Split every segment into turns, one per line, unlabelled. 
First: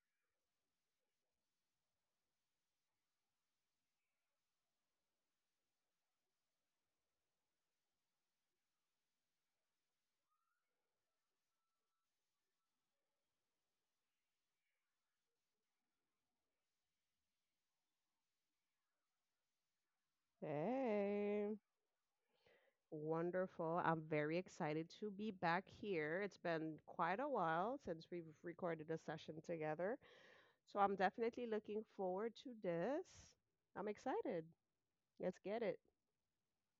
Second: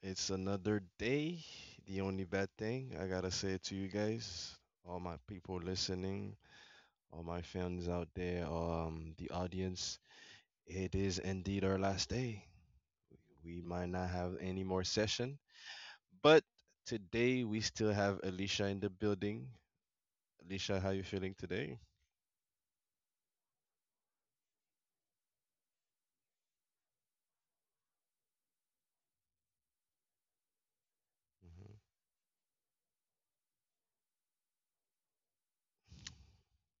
It's another day. The only bad thing I gotta say it to you guys, all my people listening, all my fans out there, the audience, it is indeed our last day. We might not have any more session, but today we still have Alicia in the building. Alicia, how you feeling
Hey,
today?
wonderful. I'm very excited to be back here. It's been quite a while since we've recorded a session together, so I'm definitely
Mhm.
looking forward to this. I'm excited. Let's get it.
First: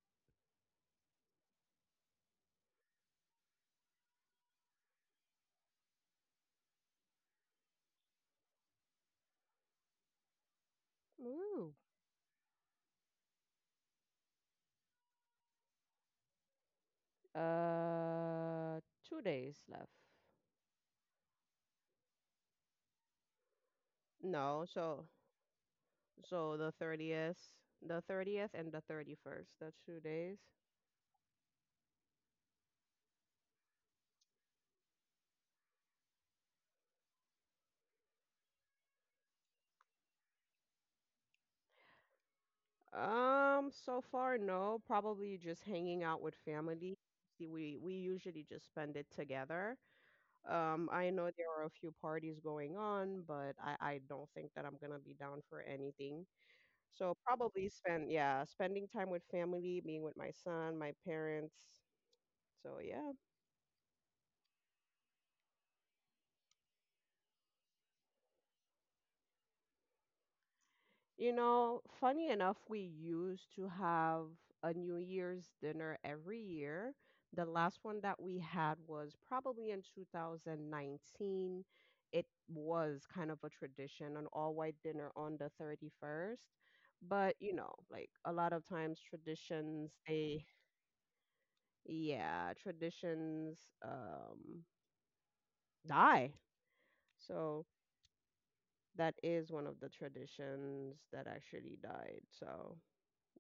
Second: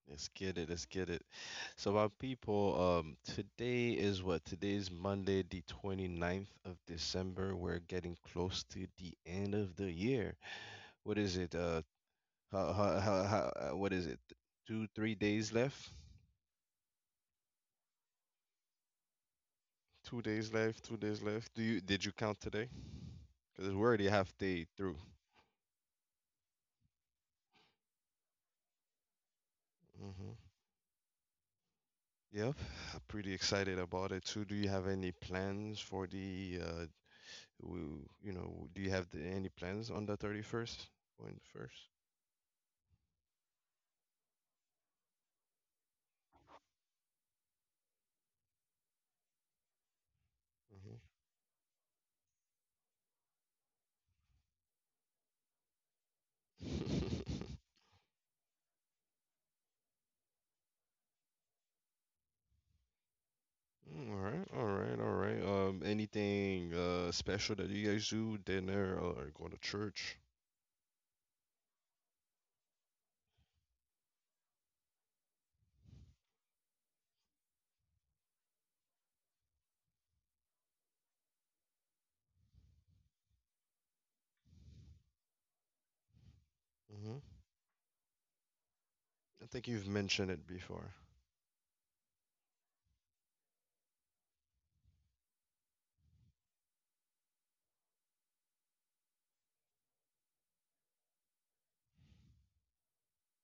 Let's get it. Let's get it. So, my people, today is what? Today is Monday, the twenty-ninth of December. We're getting close to the end of the year. What is it?
Ooh.
What is it? Two, 3 days left?
Uh, 2 days left.
2 days left. 2 days left. Do you did you count today? Because we're already half day
No,
through.
so the 30th and the 31st, the two
hmm
days.
Yep, I'm pretty excited about it too. Do you have any plans for the Do you have any plans on the 31st or in the first?
So far, no. Probably just hanging out with family. See, we usually just spend it together.
Mhm.
I know there are a few parties going on, but I don't think that I'm gonna be down for anything. So probably spend yeah, spending time with family, being with my son, my parents. So yeah.
All right, all right, all right. Anything special that you guys do, dinner or going to church?
You know, funny enough, we used to have a New Year's dinner every year. The last one that we had was probably in 2019. It was kind of a tradition, an all-white dinner on the 31st.
hmm
But, you know, like a lot of times
I think you've
traditions,
mentioned it before.
yeah, traditions um, die. So that is one of the traditions that actually died. So,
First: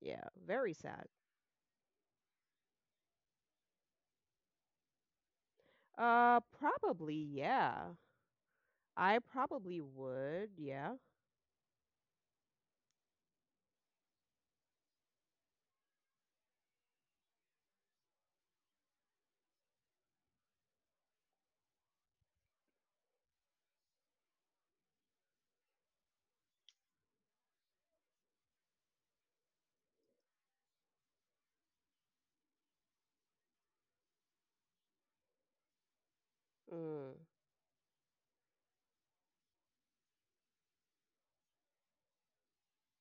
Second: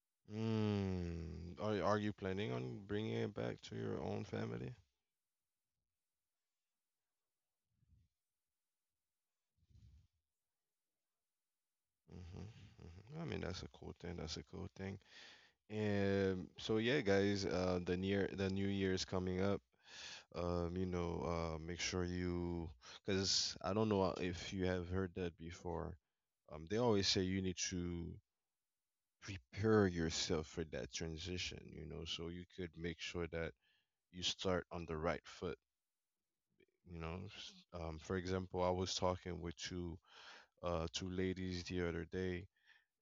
yeah, very sad.
Mm. Are you planning on bringing it back to your own family?
Probably, yeah. I probably would, yeah.
hmm hmm I mean, that's a cool thing. That's a cool thing. And so yeah, guys, the new year is coming up. Make sure you, because I don't know, if you have heard that before, they always say you need to prepare yourself for that transition, so you could make sure that you start on the right foot, you
Mm,
know S- for example, I was talking with two ladies the other day,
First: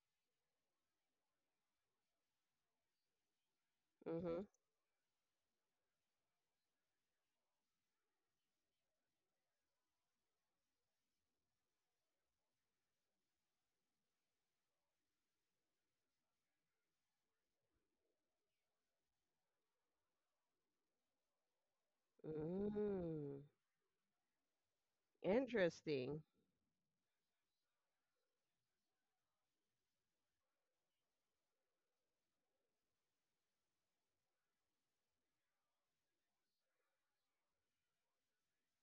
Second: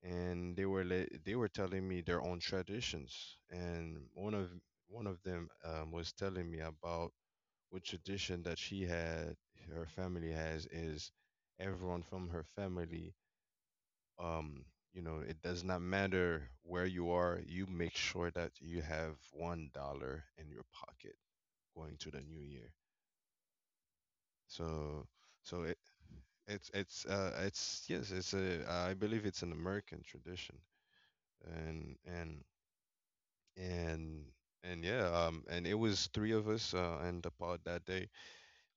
and they were telling me their own traditions, and one
mm-hmm.
of one of them, was telling me about what tradition that she had, her family has, is everyone from her family, um, it does not matter where you are, you make sure that you have $1 in your pocket going to the new year.
Mm,
So, so, it,
interesting.
it's it's uh it's yes, it's a I believe it's an American tradition, and and and and yeah, and it was three of us in the pod that day.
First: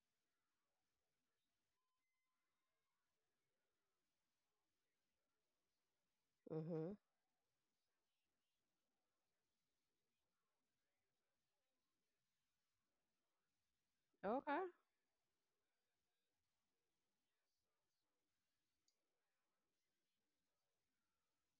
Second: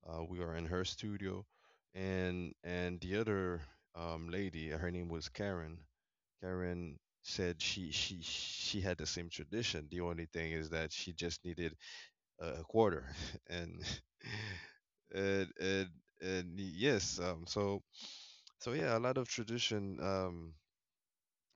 We are in her studio, and the other, lady, her name was Karen.
Mm-hmm.
Karen said she had the same tradition. The only thing is that she just needed a quarter, and
Okay.
and and, and yes, so, so yeah, a lot of tradition.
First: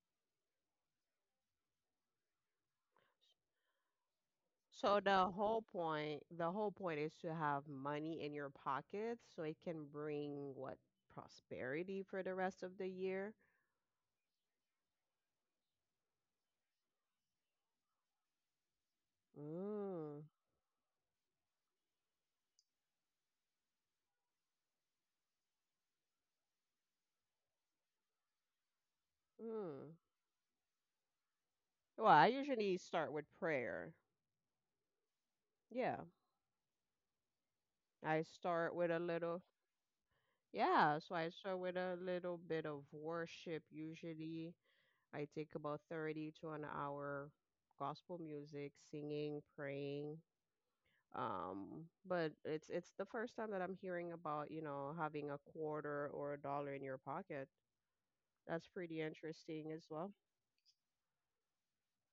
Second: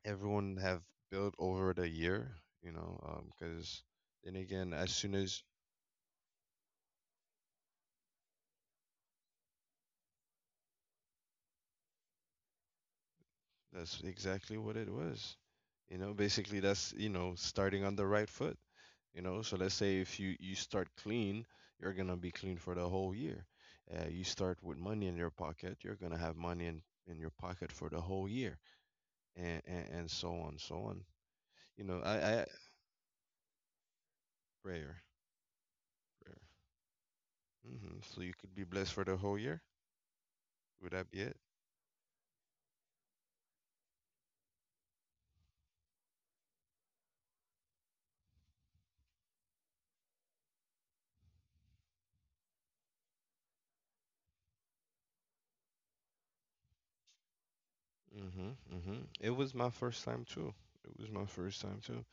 Everyone have built over the year, because then again, as
So
soon
the
as.
whole point, the whole point is to have money in your pockets so it can bring what prosperity for the rest of the year.
That's exactly what it was. Basically, that's, starting on the right foot. So let's say if
Mm,
you start clean, you're gonna be clean for the whole year. You start with money in your pocket, you're gonna have money in your pocket for the whole year, and and,
mm.
and so on, so on. You know,
Well, I
I
usually start with prayer.
prayer,
Yeah.
prayer.
I
So you could be
start with
blessed
a
for the whole
little,
year. Would
yeah,
that
so
be
I
it?
start with a little bit of worship usually. I take about 30 to an hour gospel music, singing, praying. But it's the first time that I'm hearing about, you know, having a quarter or a dollar in your pocket.
Mm-hmm,
That's
mm-hmm.
pretty
It was my
interesting as
first
well.
time too. It was my first time too.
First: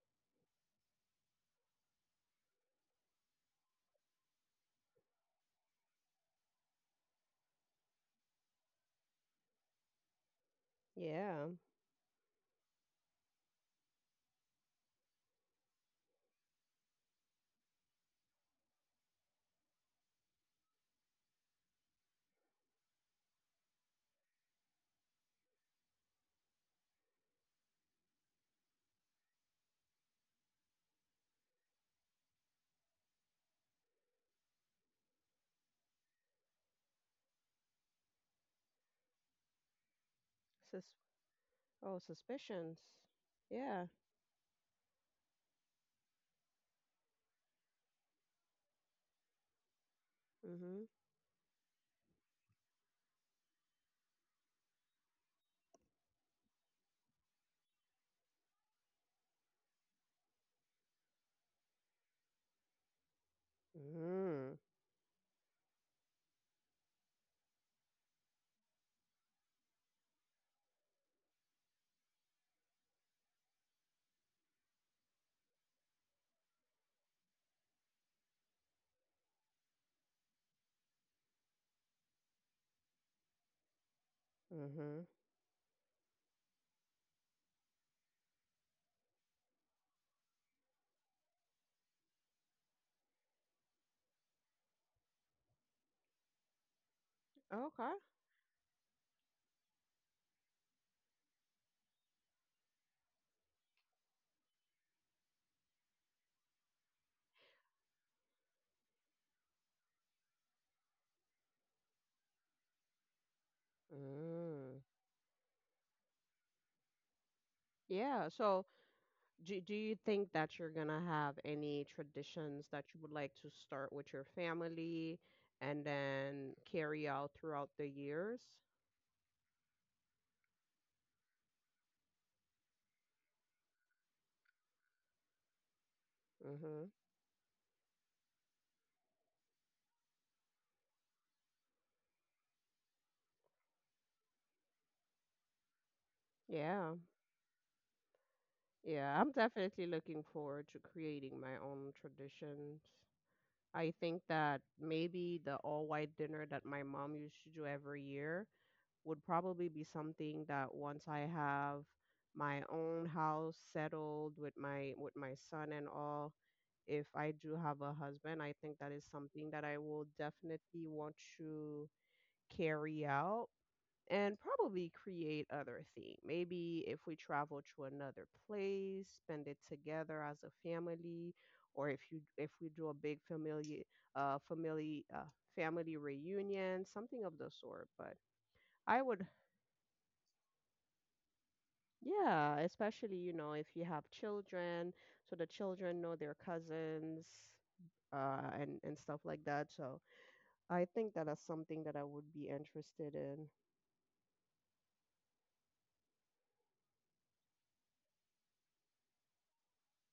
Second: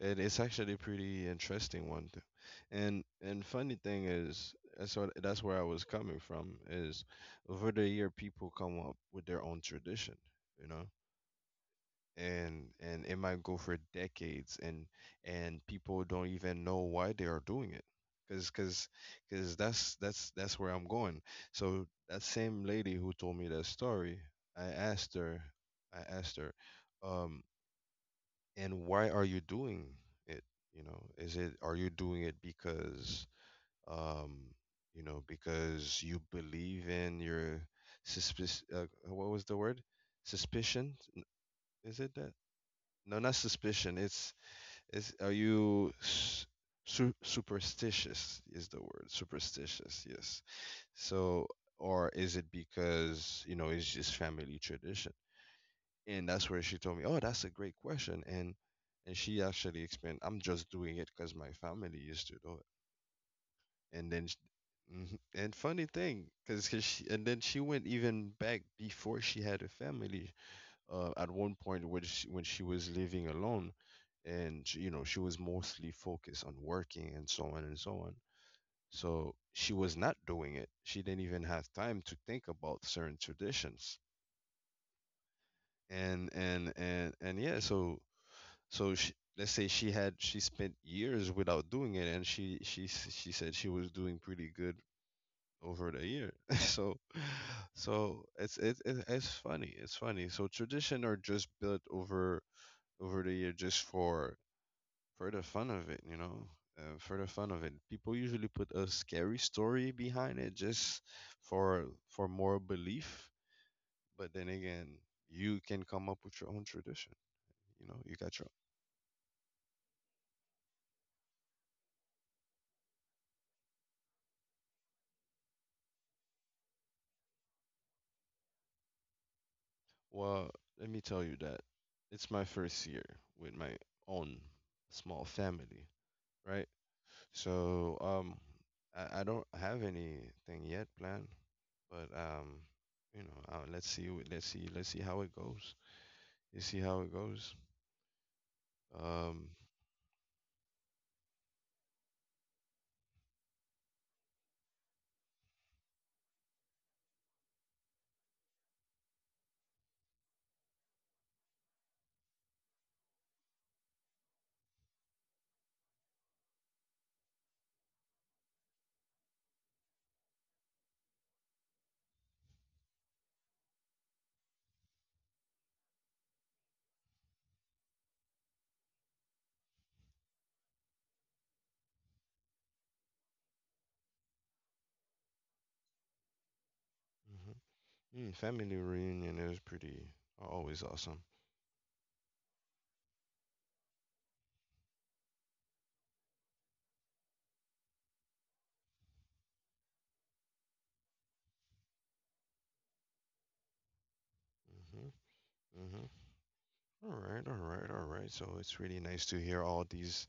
It is actually a pretty interesting one, too. And funny thing is, that's what that's where I was coming from. Is. Over the year, people come up with their own tradition, you know,
Yeah.
and it might go for decades, and people don't even know why they are doing it, because because because that's where I'm going. So that same lady who told me that story, I asked her, I asked her, um, and why are you doing it, is it are you doing it because, um because you believe in your suspicion, what was the word,
Sus
suspicion,
Oh,
is it that,
suspicions.
no, not
Yeah.
suspicion, it's, is are you s- su- superstitious, is the word superstitious, yes,
Mm-hmm.
so or is it because, it's just family tradition? And that's where she told me, "Oh, that's a great question." And she actually explained, "I'm just doing it because my family used to do it." And then, sh
Mm-hmm.
Mhm. And funny thing, because she and then she went even back before she had a family. At one point when she was living alone, and she was mostly focused on working and so on and so on. So she was not doing it. She didn't even have time to think about certain traditions,
Mm-hmm.
and yeah, so, so she, let's say she had, she spent years without doing it, and she said she was doing pretty good over the year. so
Okay.
so it's funny. It's funny. So tradition are just built over the year just for the fun of it. For the fun of it, people usually put a scary story behind it just for more belief. But then
Mm.
again, you can come up with your own tradition. You
Yeah.
got your.
So do you think that you're gonna have any traditions that you would like to start with your family and then carry out throughout the years?
Well, let me tell you that it's my first year with my own small family, right?
Mm-hmm.
So, I don't have anything yet planned, but let's see, let's see, let's see how it goes. You see
Yeah,
how it goes.
yeah, I'm
Um,
definitely looking forward to creating my own traditions. I think that maybe the all-white dinner that my mom used to do every year would probably be something that once I have my own house settled with my son and all, if I do have a husband, I think that is something that I will definitely want to carry out and probably create other thing. Maybe if we travel to another place, spend it together as a family, or if we do a big uh family uh family reunion, something of the
mhm.
sort. But
Family
I would
reunion is pretty always awesome.
Yeah, especially, you know, if you have children, so the children know their cousins, and stuff like that. So I think that is something that I would be interested in.
hmm All right, all right, all right. So it's really nice to hear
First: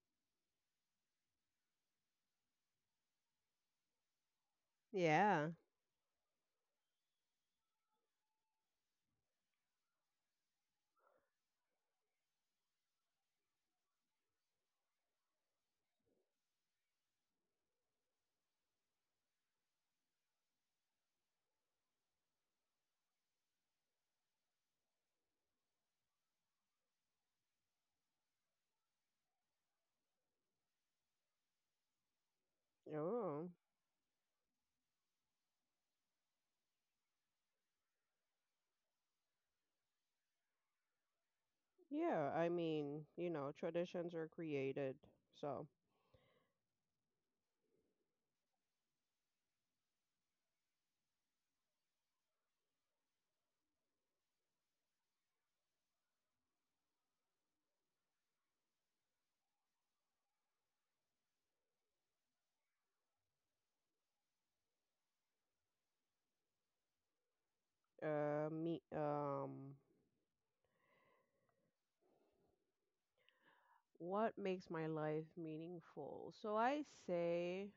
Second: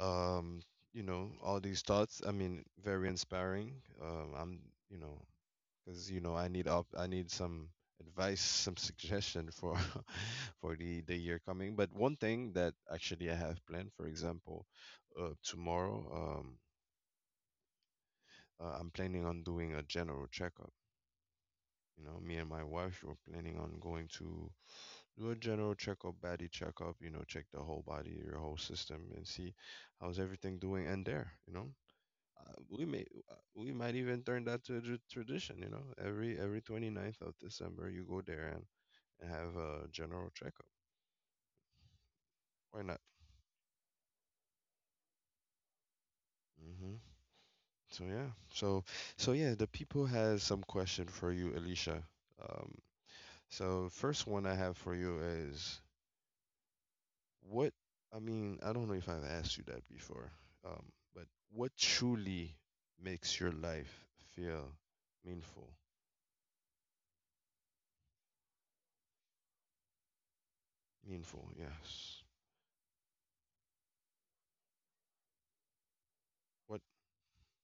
um, all these thoughts. I mean, very inspiring. I'm, you know,
Yeah.
because, I need some advice, some suggestion for, for the year coming. But one thing that actually I have planned, for example, tomorrow, um, I'm planning on doing a general checkup. Me and my wife were planning on going to do a general checkup, body checkup, check the whole body, your whole system, and see how's everything doing. And there, uh, we may
Oh,
we might even turn that to a tradition. Every twenty ninth of December, you go there, and have a general checkup.
yeah. I
Why
mean,
not?
you know, traditions are created. So,
hmm So yeah, so yeah, the people has some question for you, Alicia. Um, so first one I have for you is: what? I mean, I don't know if I've asked you that before, um, but what truly makes your life feel meaningful?
me,
Meaningful, yes.
what makes my life meaningful? So I
What?
say,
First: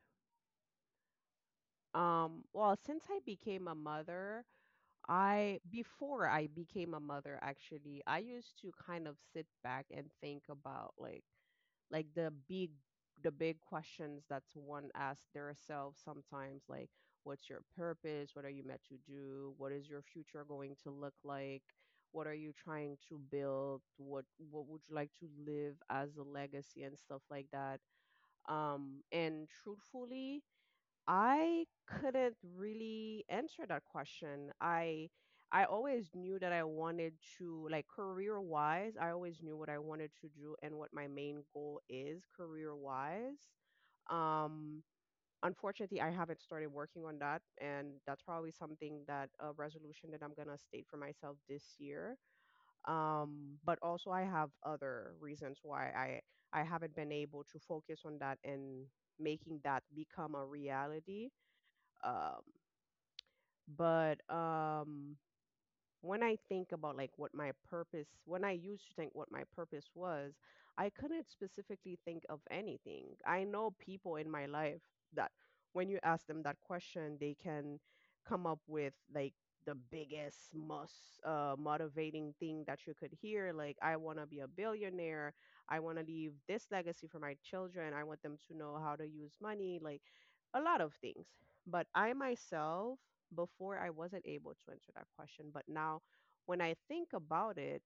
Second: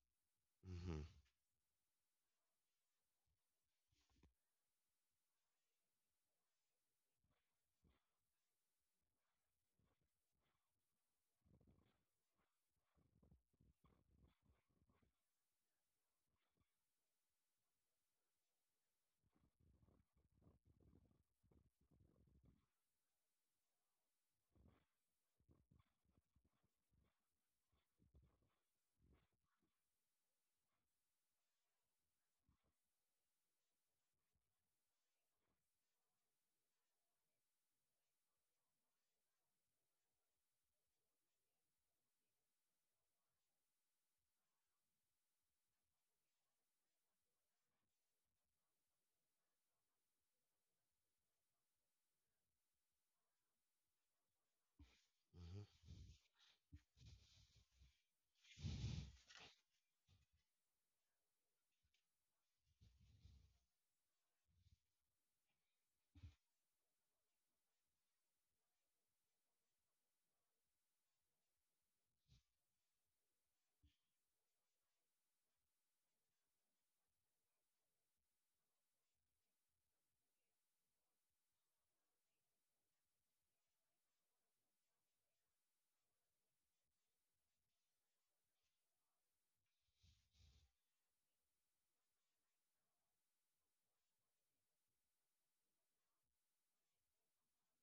Mm-hmm.
well, since I became a mother, I before I became a mother actually, I used to kind of sit back and think about like the big questions that one asks themselves sometimes like what's your purpose? What are you meant to do? What is your future going to look like? What are you trying to build? What would you like to live as a legacy and stuff like that? And truthfully, I couldn't really answer that question. I always knew that I wanted to like, career-wise, I always knew what I wanted to do and what my main goal is career-wise. Um, Unfortunately, I haven't started working on that, and that's probably something that a resolution that I'm gonna state for myself this year. But also I have other reasons why I haven't been able to focus on that and making that become a reality. Um, but when I think about like when I used to think what my purpose was, I couldn't specifically think of anything. I know people in my life that when you ask them that question, they can come up with like the biggest, most motivating thing that you could hear. Like, I want to be a billionaire. I want to leave this legacy for my children. I want them to know how to use money. Like, a lot of things. But I myself, before I wasn't able to answer that question, but now when I think about it,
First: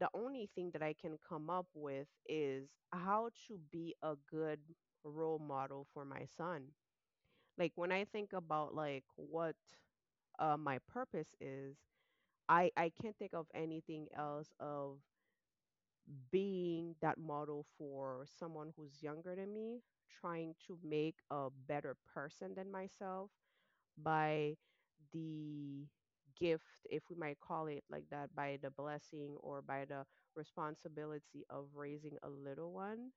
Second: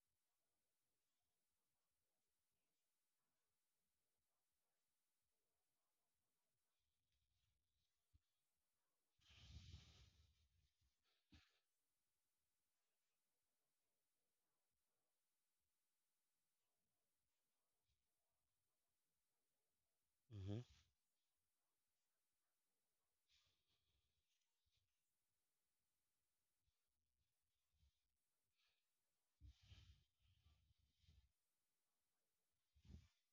the only thing that I can come up with is how to be a good role model for my son. Like, when I think about like what my purpose is, I can't think of anything else of being that model for someone who's younger than me, trying
Mm-hmm.
to make a better person than myself by the gift, if we might call it like that, by the blessing or by the responsibility of raising a little one.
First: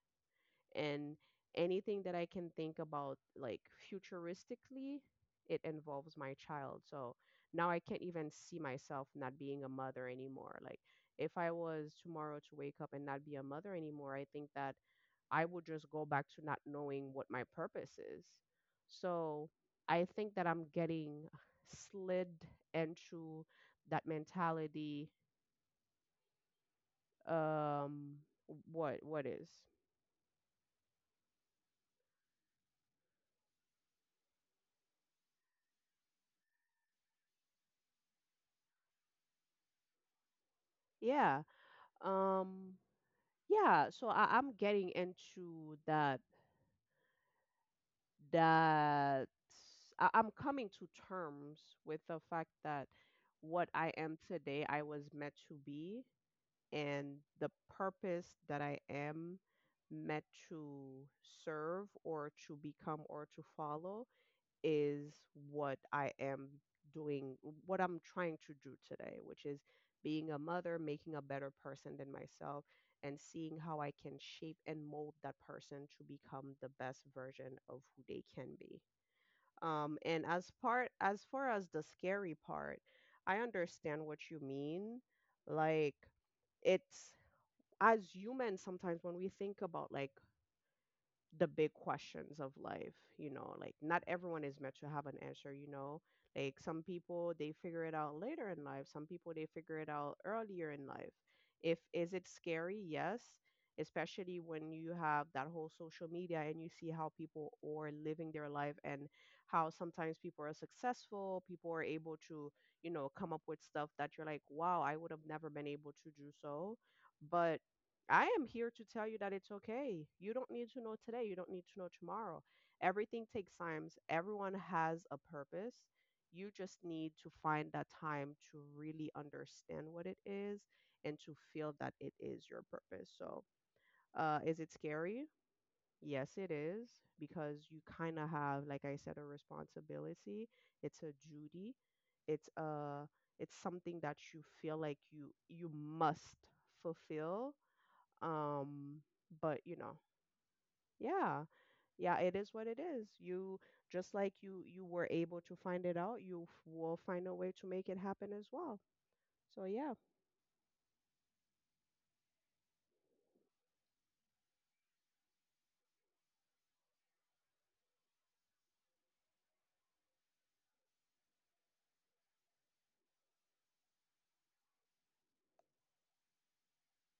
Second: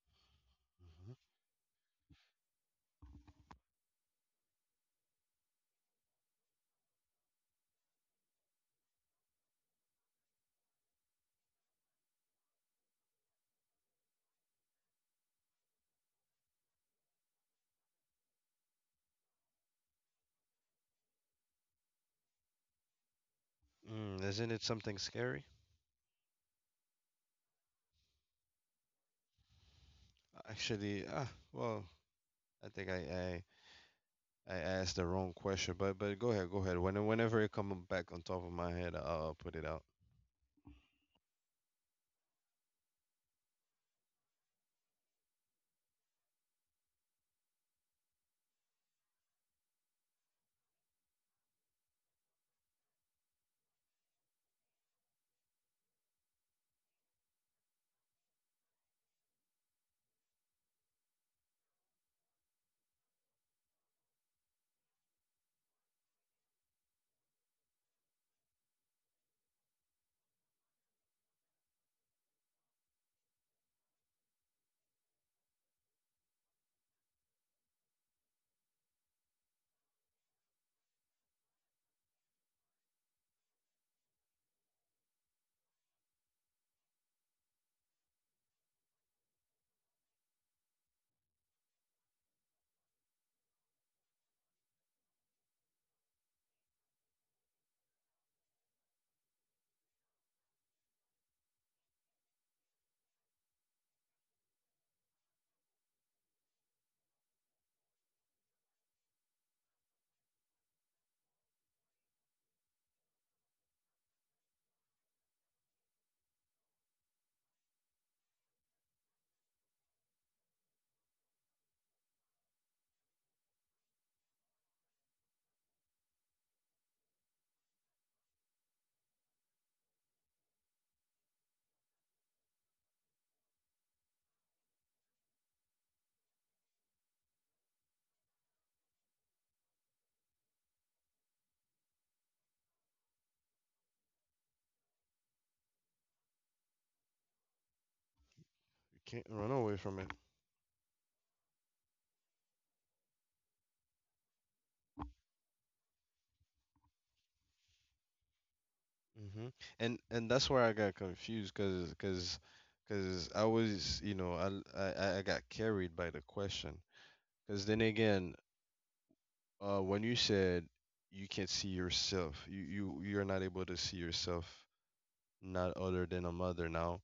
And anything that I can think about, like futuristically, it involves my child. So now I can't even see myself not being a mother anymore. Like, if I was tomorrow to wake up and not be a mother anymore, I think that I will just go back to not knowing what my purpose is. So I think that I'm getting slid into that
Mm-hmm. Isn't it
mentality.
something scary?
Um, what is?
Actually, well, I think I asked the wrong question, but go ahead, go ahead. Whenever it comes back on top of my head, I'll put it out.
Yeah. Um, yeah. So I'm getting into that. I'm coming to terms with the fact that what I am today, I was meant to be, and the purpose that I am meant to serve or to become or to follow is what I am doing, what I'm trying to do today, which is being a mother, making a better person than myself, and seeing how I can shape and mold that person to become the best version of who they can be. And as far as the scary part, I understand what you mean. Like, it's as humans sometimes when we think about like the big questions of life, like, not everyone is meant to have an answer. Like, some people they figure it out later in life, some people they figure it out earlier in life. If is it scary? Yes, especially when you have that whole social media and you see how people are living their life, and how sometimes people are successful, people are able to come up with stuff that you're like, wow, I would have never been able to do so. But I am here to tell you that it's okay. You don't need to know today. You don't need to know tomorrow. Everything takes time. Everyone has a purpose. You just need to find that time to really understand what it is and to feel that it is your purpose. So, is it scary? Yes, it is because you kind of have, like I said, a responsibility. It's a duty. It's a it's something that you feel like you must fulfill. um
You can't
but
run away from it.
yeah, yeah, it is what it is. You just like you were able to find it out, you will find a way to make it happen as well,
hmm
so yeah.
and that's where I got confused, because, I was, I l- I got carried by the question, because then again, when you said you can't see yourself, you're not able to see yourself, not other than a mother now.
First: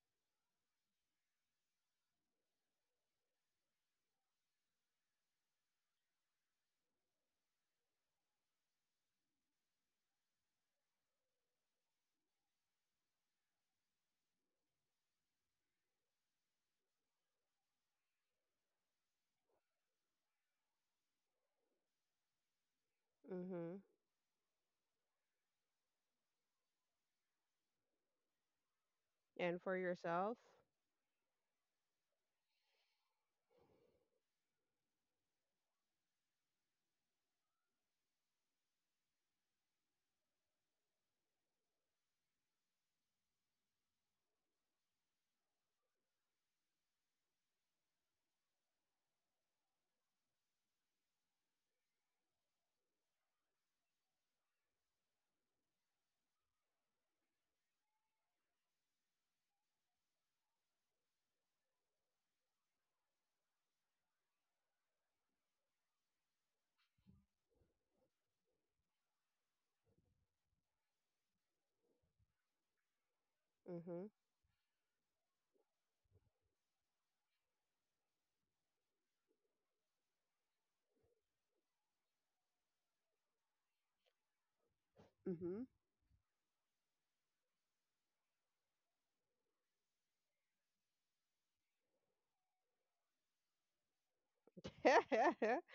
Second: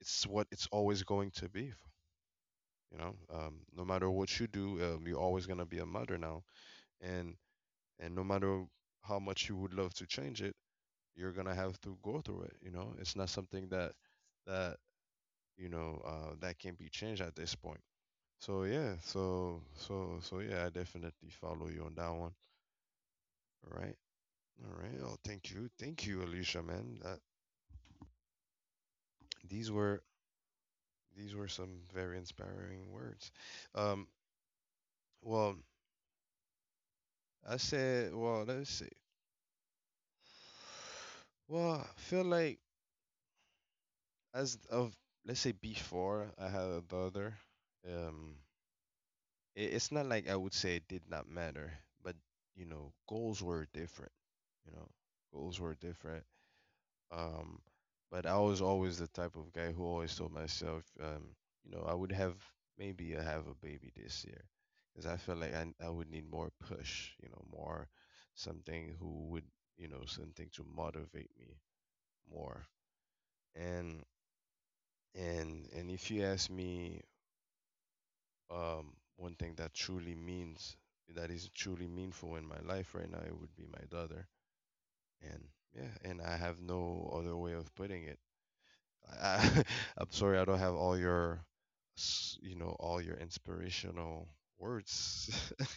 It's what it's always going to be, no matter what you do, you're always gonna be a mother now. And, no matter how much you would love to change it, you're gonna have to go through it. It's not something that, that that can be changed at this point. So yeah, so so yeah, I definitely follow you on that one. All
Mhm.
right, all right. Oh, thank you, Alicia, man. That,
And
these
for
were
yourself.
these were some very inspiring words. Um, well, I said, well, let's see. Well, I feel like, as of, let's say, before I had a daughter, um, it's not like I would say it did not matter, but, goals were different. You know, goals were different. Um, but I was always the type of guy who always told myself, I would have maybe I have a baby this year, because I felt like I would need more push. More something who would, something to motivate me more. And
Mhm.
and if you ask me, one thing that truly means, that is truly meaningful in my life right now, it would be my daughter. And
Mhm.
yeah, and I have no other way of putting it. I, I, I'm sorry, I don't have all your, inspirational words,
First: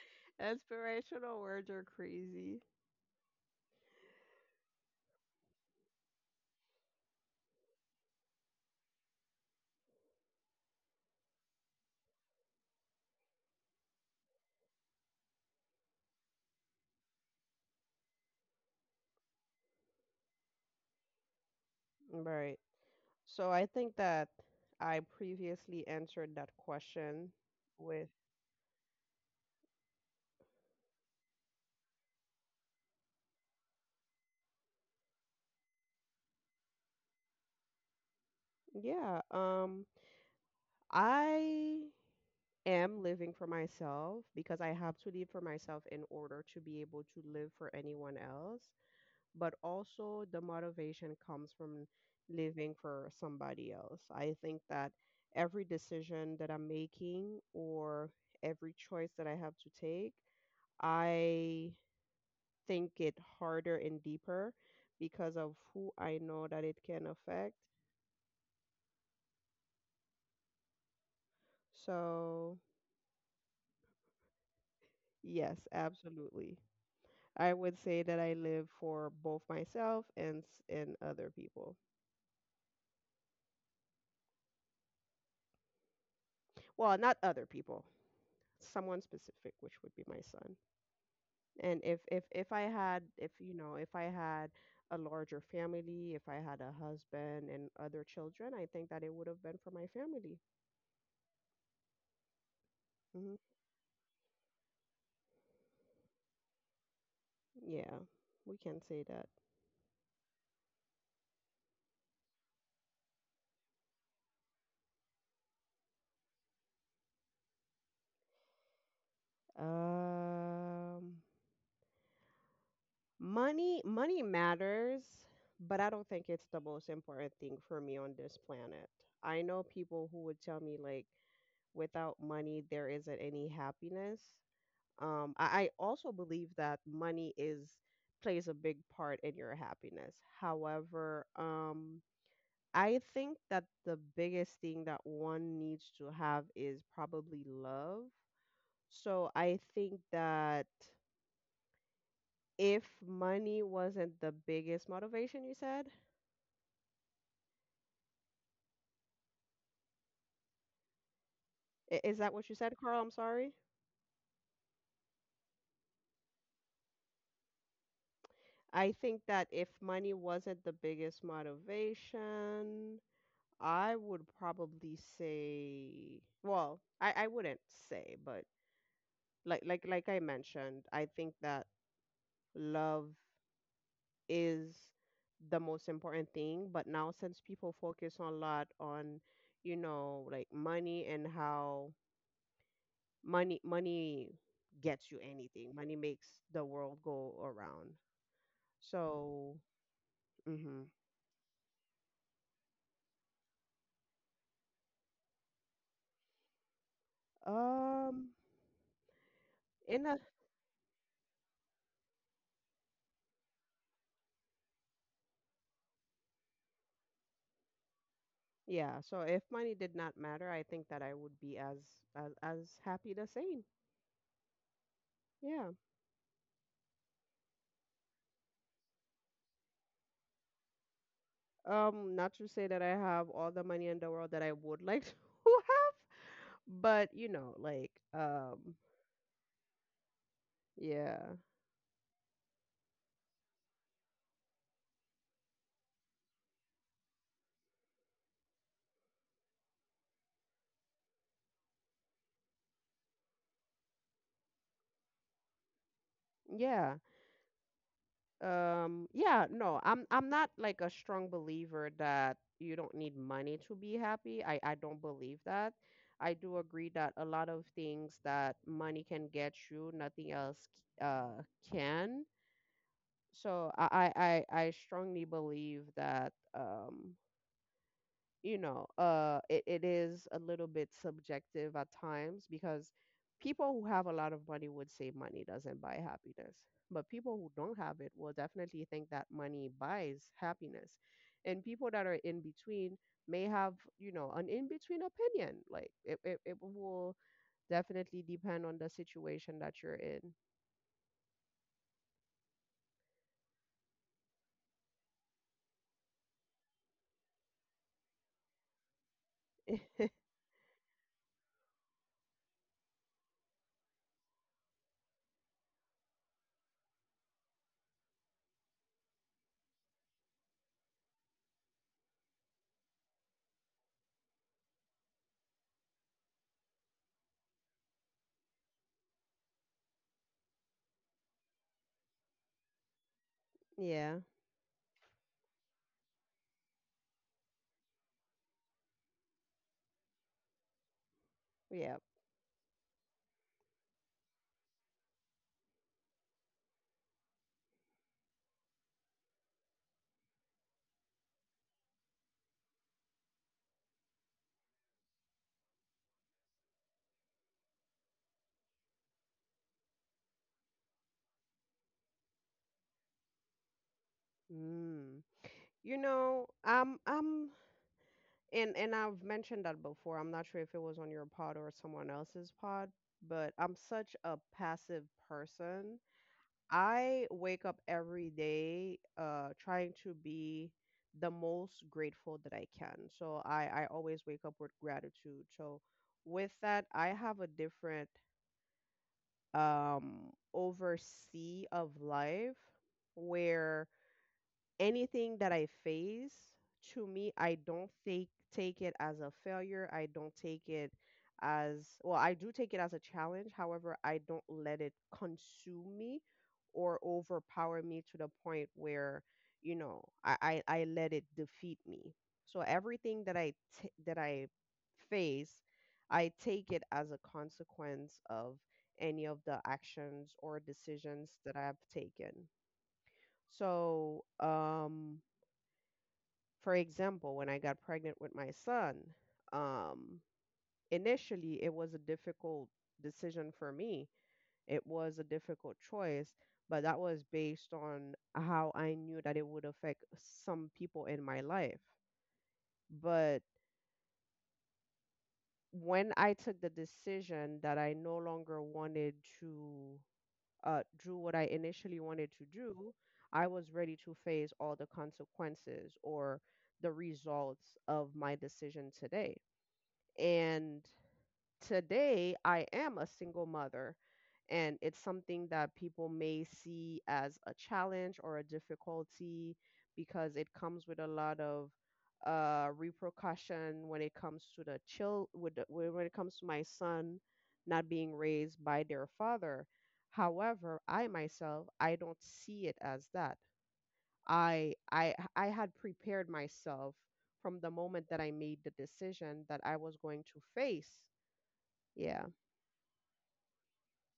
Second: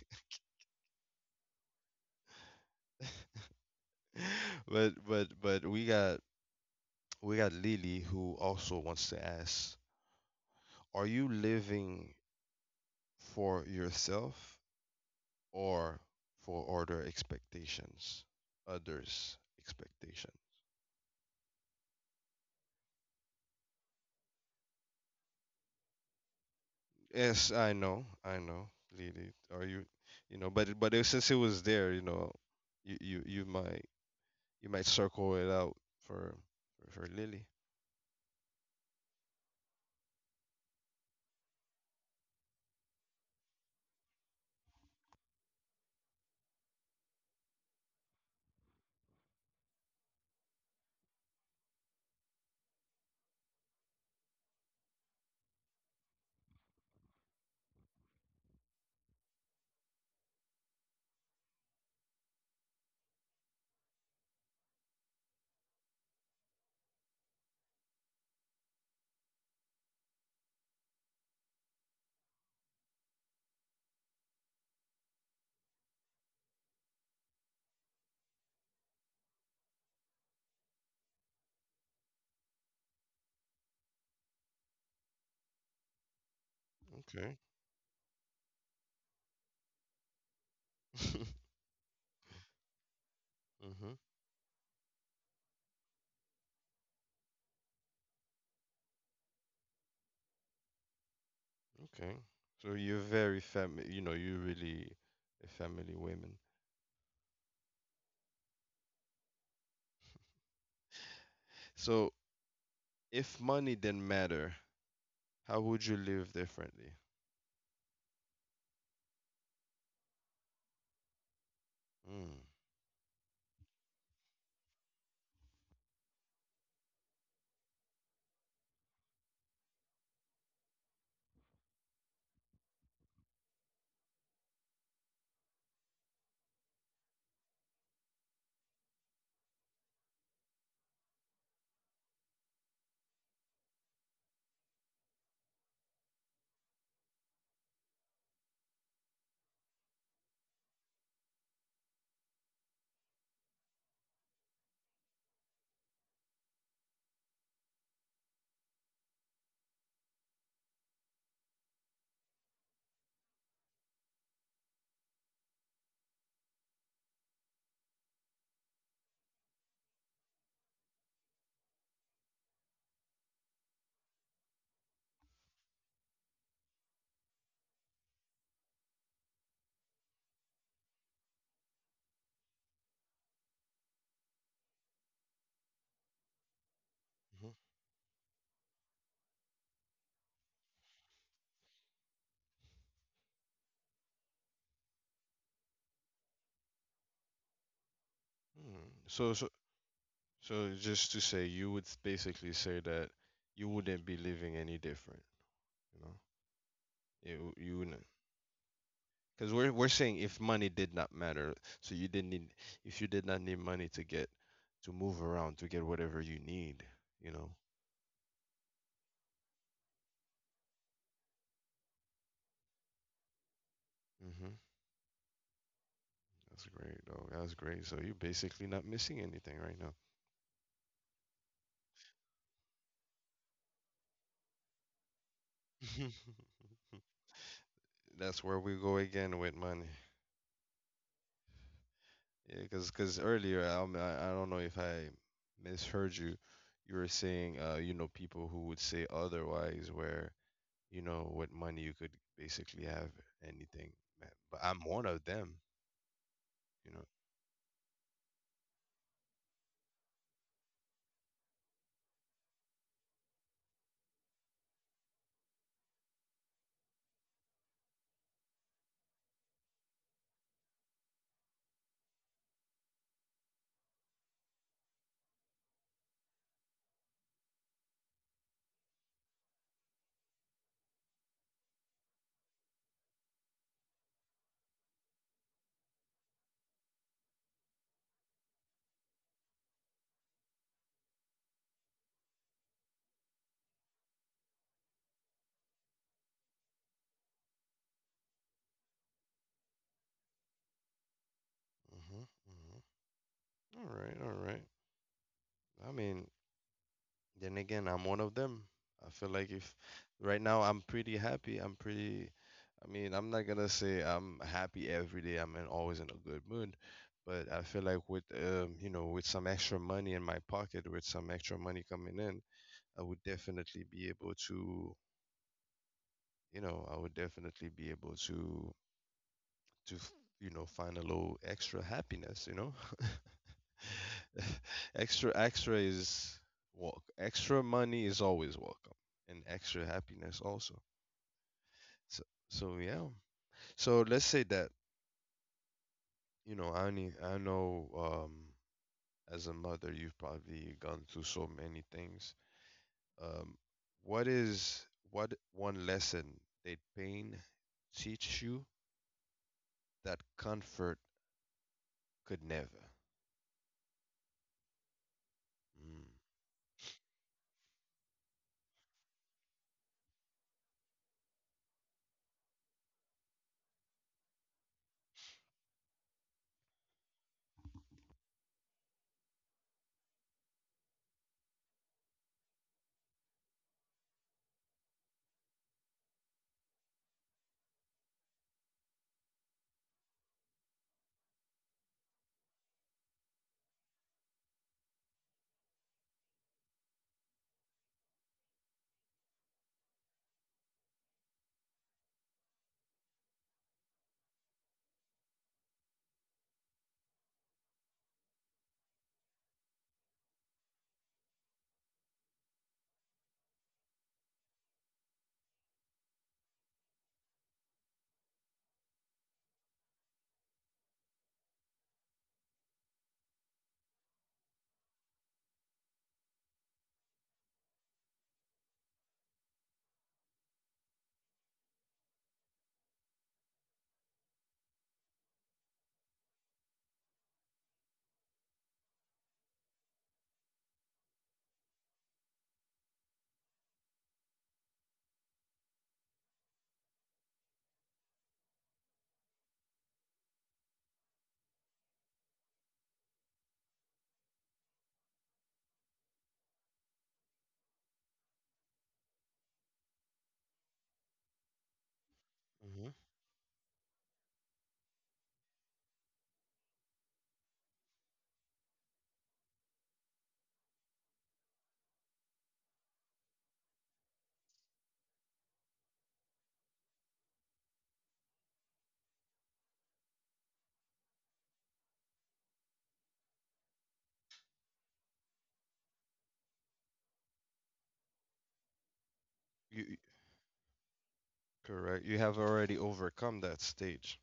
Inspirational words are crazy.
but we got Lily, who also wants to ask, are you living for yourself or for other expectations, others' expectation?
Right. So I think that I previously answered that question
Yes,
with,
I know, Lily. Or you, but but it, since it was there, you, you you might you might circle it out for, for Lily.
yeah, I am living for myself because I have to live for myself in order to be able to live for anyone else. But also, the motivation comes from living for somebody else. I think that every decision that I'm making or every choice that I have to take, I think it harder and deeper because of who I know that it can affect. So, yes, absolutely. I would say that I live for both myself and and other people. Well, not
Okay.
other people, someone specific, which would be my son. And if
mhm.
I had a larger family, if I had a husband and other children, I think that it would have been for my family.
Okay. So you're very
Hmm.
family. You know, you really a family woman.
Yeah, we can say that.
So if money didn't matter, how would you live differently?
Um,
Mm.
money matters, but I don't think it's the most important thing for me on this planet. I know people who would tell me like without money there isn't any happiness. I also believe that money is plays a big part in your happiness. However, I think that the biggest thing that one needs to have is probably love. So I think that if money wasn't the biggest motivation, you said, is that what you said, Carl? I'm sorry. I think that if money wasn't the biggest motivation, I would probably say, well, I wouldn't say, but like I mentioned, I think that love is the most important thing. But now since
Mhm.
people focus a lot on, like, money and how money gets you anything. Money makes the world go around.
Hmm. So so
So,
so
hmm
just to say, you would basically say that you wouldn't be living any different. You know, you wouldn't.
um,
Because we're
in
saying
a
if money did not matter, so you didn't need, if you did not need money to get, to move around to get whatever you need, you know.
Yeah, so if money did not matter, I think that I would be as as happy the same.
Hmm.
Yeah.
That's great, though. That's great. So you're basically not missing anything right now.
Not to say that I have all the money in the world that I would like to have, but you know,
That's where we go again with money.
yeah.
Yeah, because earlier I don't know if I misheard you. You were saying you know people who would say otherwise where you know with money you could basically have anything, man. But I'm one of them. You
Yeah.
know.
Yeah, no, I'm not like a strong believer that you don't need money to be happy. I don't believe that. I do agree that a lot of things that money can get you, nothing else uh can. So I strongly believe that you know it is a little bit subjective at times because people who have a lot of money would say money doesn't buy happiness, but people who don't have it will definitely think that money buys happiness, and people that are in between may have, you know, an in between opinion, like it will definitely depend on the situation that you're in.
Mm-hmm. Mm-hmm. All right, all right. I mean, then again, I'm one of them. I feel like if right now I'm pretty happy, I'm pretty, I mean, I'm not gonna say I'm happy every day. I'm in, always in a good mood, but I feel like with you know, with some extra money in my pocket, with some extra money coming in, I would definitely be able to, you know, I would definitely be able to, you know, find a little extra happiness, you know?
Yeah,
Extra is welcome. Extra money is always welcome, and extra happiness also.
yeah.
So, so yeah. So let's say that, you know, Annie, I know as a mother, you've probably gone through so many things. Um, what is, what one lesson did pain teach you that comfort could never?
Mm. You
Mm.
know, am and I've mentioned that before. I'm not sure if it was on your pod or someone else's pod, but I'm such a passive person. I wake up every day, trying to be the most grateful that I can. So I always wake up with gratitude. So with that, I have a different oversee of life where anything that I face, to me, I don't take it as a failure. I don't take it as well. I do take it as a challenge. However, I don't let it consume me or overpower me to the point where you know I let it defeat me. So everything that I face, I take it as a consequence of any of the actions or decisions that I've taken. So, for example, when I got pregnant with my son, um, initially it was a difficult decision for me. It was a difficult choice, but that was based on how I knew that it would affect some people in my life. But when I took the decision that I no longer wanted to do what I initially wanted to do, I was ready to face all the consequences or the results of my decision today. And today I
Mm-hmm.
am a single mother. And it's something that people may see as a challenge or a difficulty because it comes with a lot of repercussion when it comes to the child, with the, when it comes to my son not being raised by their father. However, I myself, I don't see it as that. I had prepared myself from the moment that I made the decision that I
You
was going to face.
correct. You
Yeah,
have already overcome that stage.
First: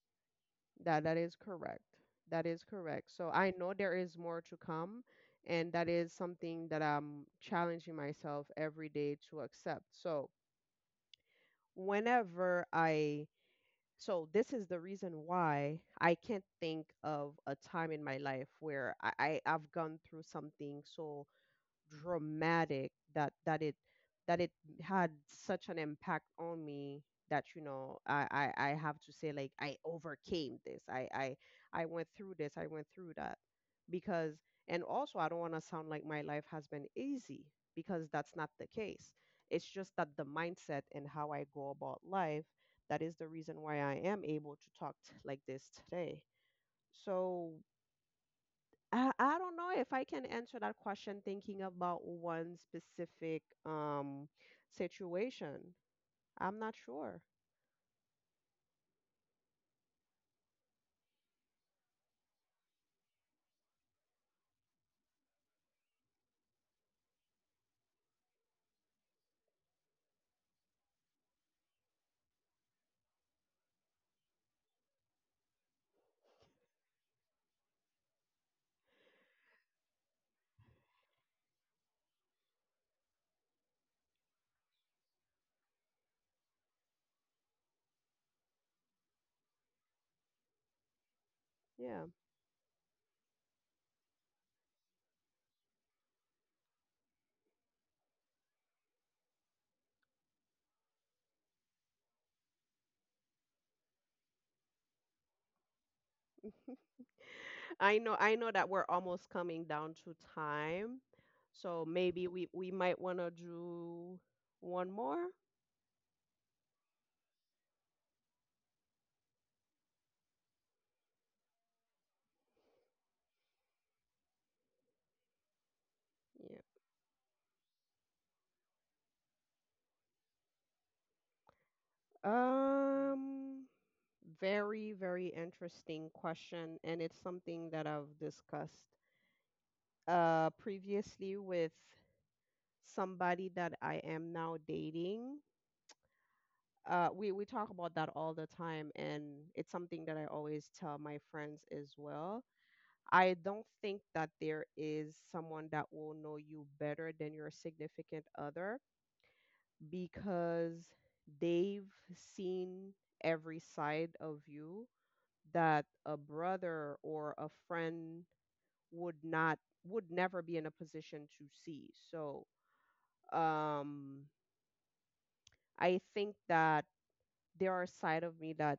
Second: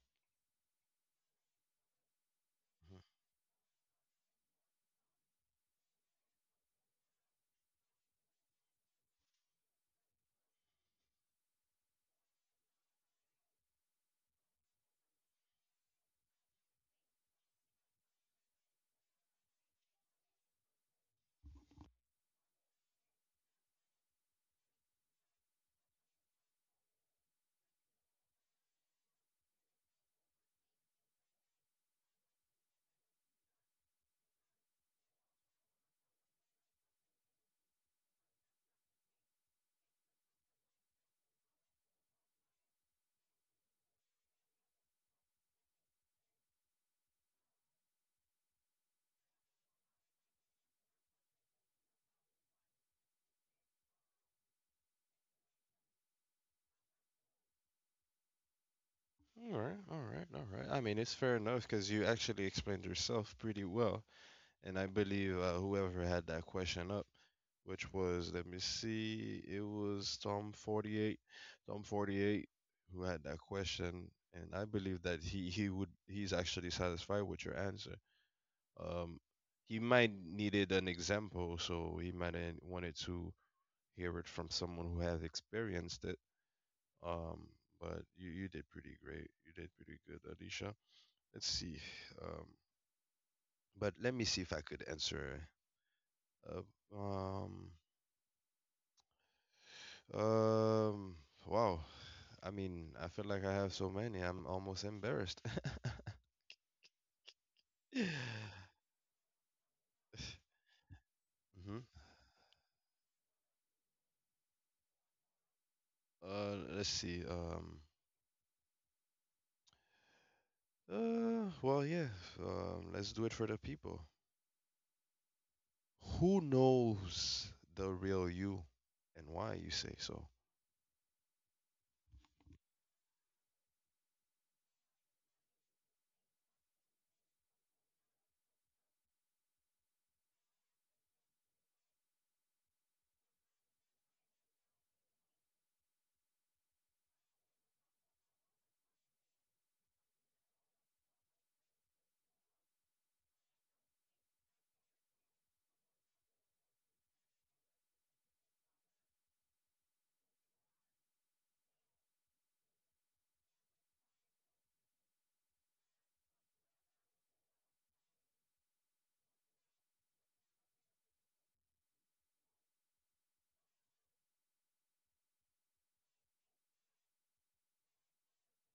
that is correct. That is correct. So I know there is more to come, and that is something that I'm challenging myself every day to accept. So whenever I so this is the reason why I can't think of a time in my life where I've gone through something so dramatic that that it had such an impact on me that you know I have to say like I overcame this. I went through this. I went through that. Because, and also, I don't want to sound like my life has been easy, because that's not the case. It's just that the mindset and how I go about life, that is the reason why I am able to talk like this today. So I don't know if I can answer that question thinking about one specific situation. I'm not sure.
All right, all right, all right. I mean, it's fair enough because you actually explained yourself pretty well, and I believe whoever had that question up, which was, let me see, it was Tom 48, Tom 48, who had that question, and I believe that he would he's actually satisfied with your answer. Um, he might needed an example, so he might have wanted to hear it from someone who has experienced it. Um, but you did pretty great. You did pretty good, Alicia. Let's see.
Yeah.
Um, but let me see if I could answer. Uh, um, um, wow. I mean, I feel like I have so many. I'm almost embarrassed.
I
Hmm.
know, I know that we're almost coming down to time. So maybe we might want to do one more.
Let's see. Well, yeah. Let's do it for the people. Who
Yeah.
knows the real you and why you say so?
Um Very very interesting question, and it's something that I've discussed previously with somebody that I am now dating. We talk about that all the time, and it's something that I always tell my friends as well. I don't think that there is someone that will know you better than your significant other, because they've seen every side of you that a brother or a friend would not would never be in a position to see. So, um, I think that there are side of me that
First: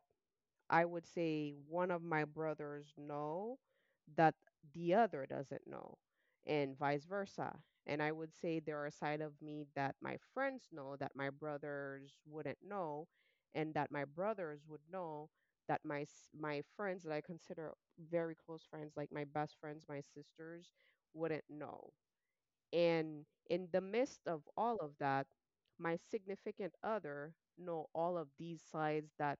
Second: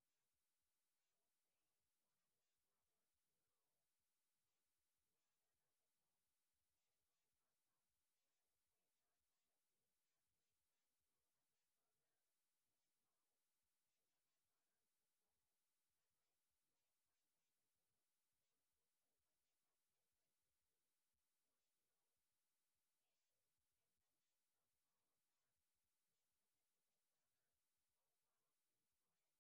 I would say one of my brothers know that the other doesn't know, and vice versa. And I would say there are side of me that my friends know that my brothers wouldn't know, and that my brothers would know that my friends that I consider very close friends, like my best friends, my sisters, wouldn't know. And in the midst of all of that, my significant other know all of these sides that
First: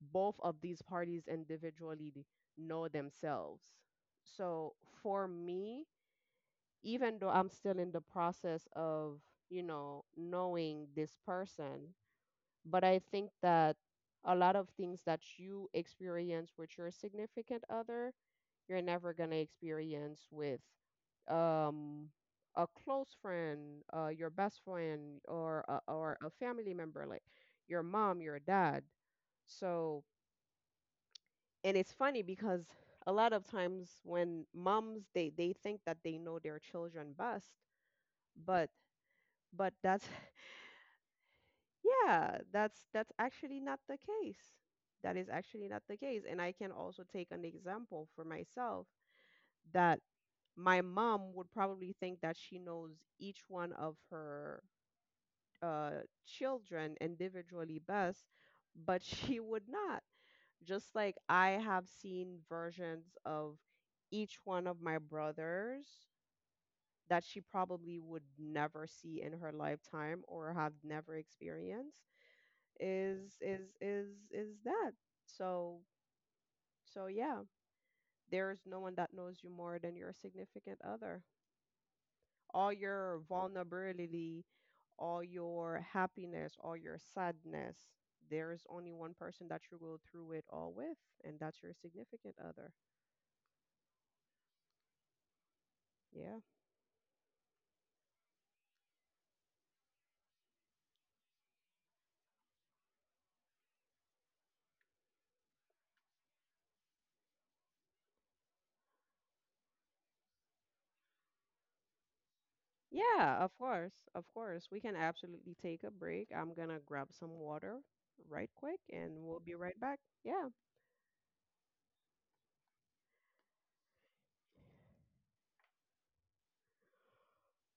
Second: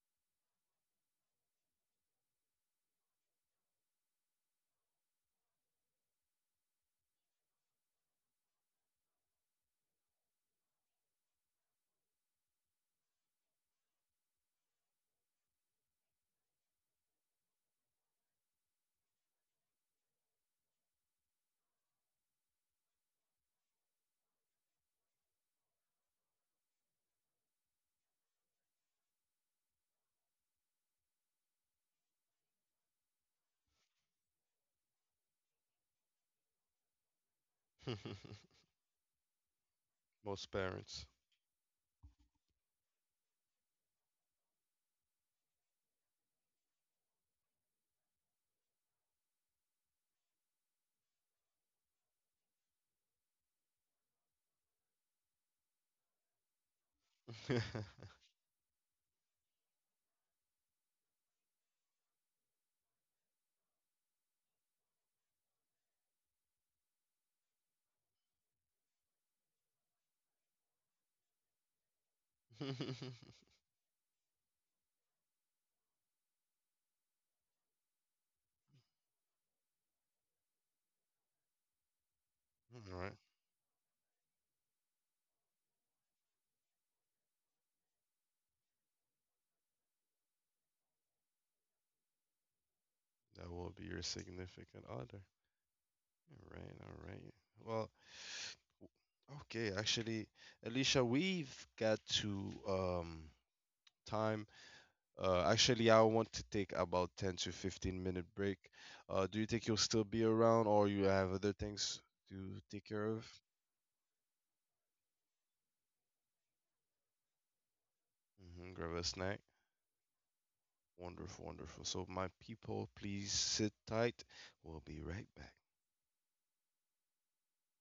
both of these parties individually know themselves. So for me, even though I'm still in the process of, you know, knowing this person, but I think that a lot of things that you experience with your significant other, you're never going to experience with um a close friend, your best friend or a family member like your mom, your dad. So, and it's funny because a lot of times when moms they think that they know their children best, but but that's
Most parents.
yeah, that's actually not the case. That is actually not the case. And I can also take an example for myself, that my mom would probably think that she knows each one of her children individually
All
best, but she would not. Just like I have seen versions of each one of my brothers that she probably would never see in her lifetime or have never experienced is that. So so yeah, there's no one that knows you more than your significant other. All
right.
your vulnerability, all your happiness, all your sadness, there is only one person that you go through it all with, and that's your significant other.
That will be your significant other.
Yeah.
All right, all right. Well, okay, actually, Alicia, we've got to time. Actually, I want to take about 10 to 15 minute break. Do you think you'll still be around or you have other things to take care of?
Yeah, of course. Of course. We can absolutely take a break. I'm gonna grab some water right
Hmm.
quick
Grab a
and
snack.
we'll be right back. Yeah.
Wonderful, wonderful. So, my people, please sit tight. We'll be right back.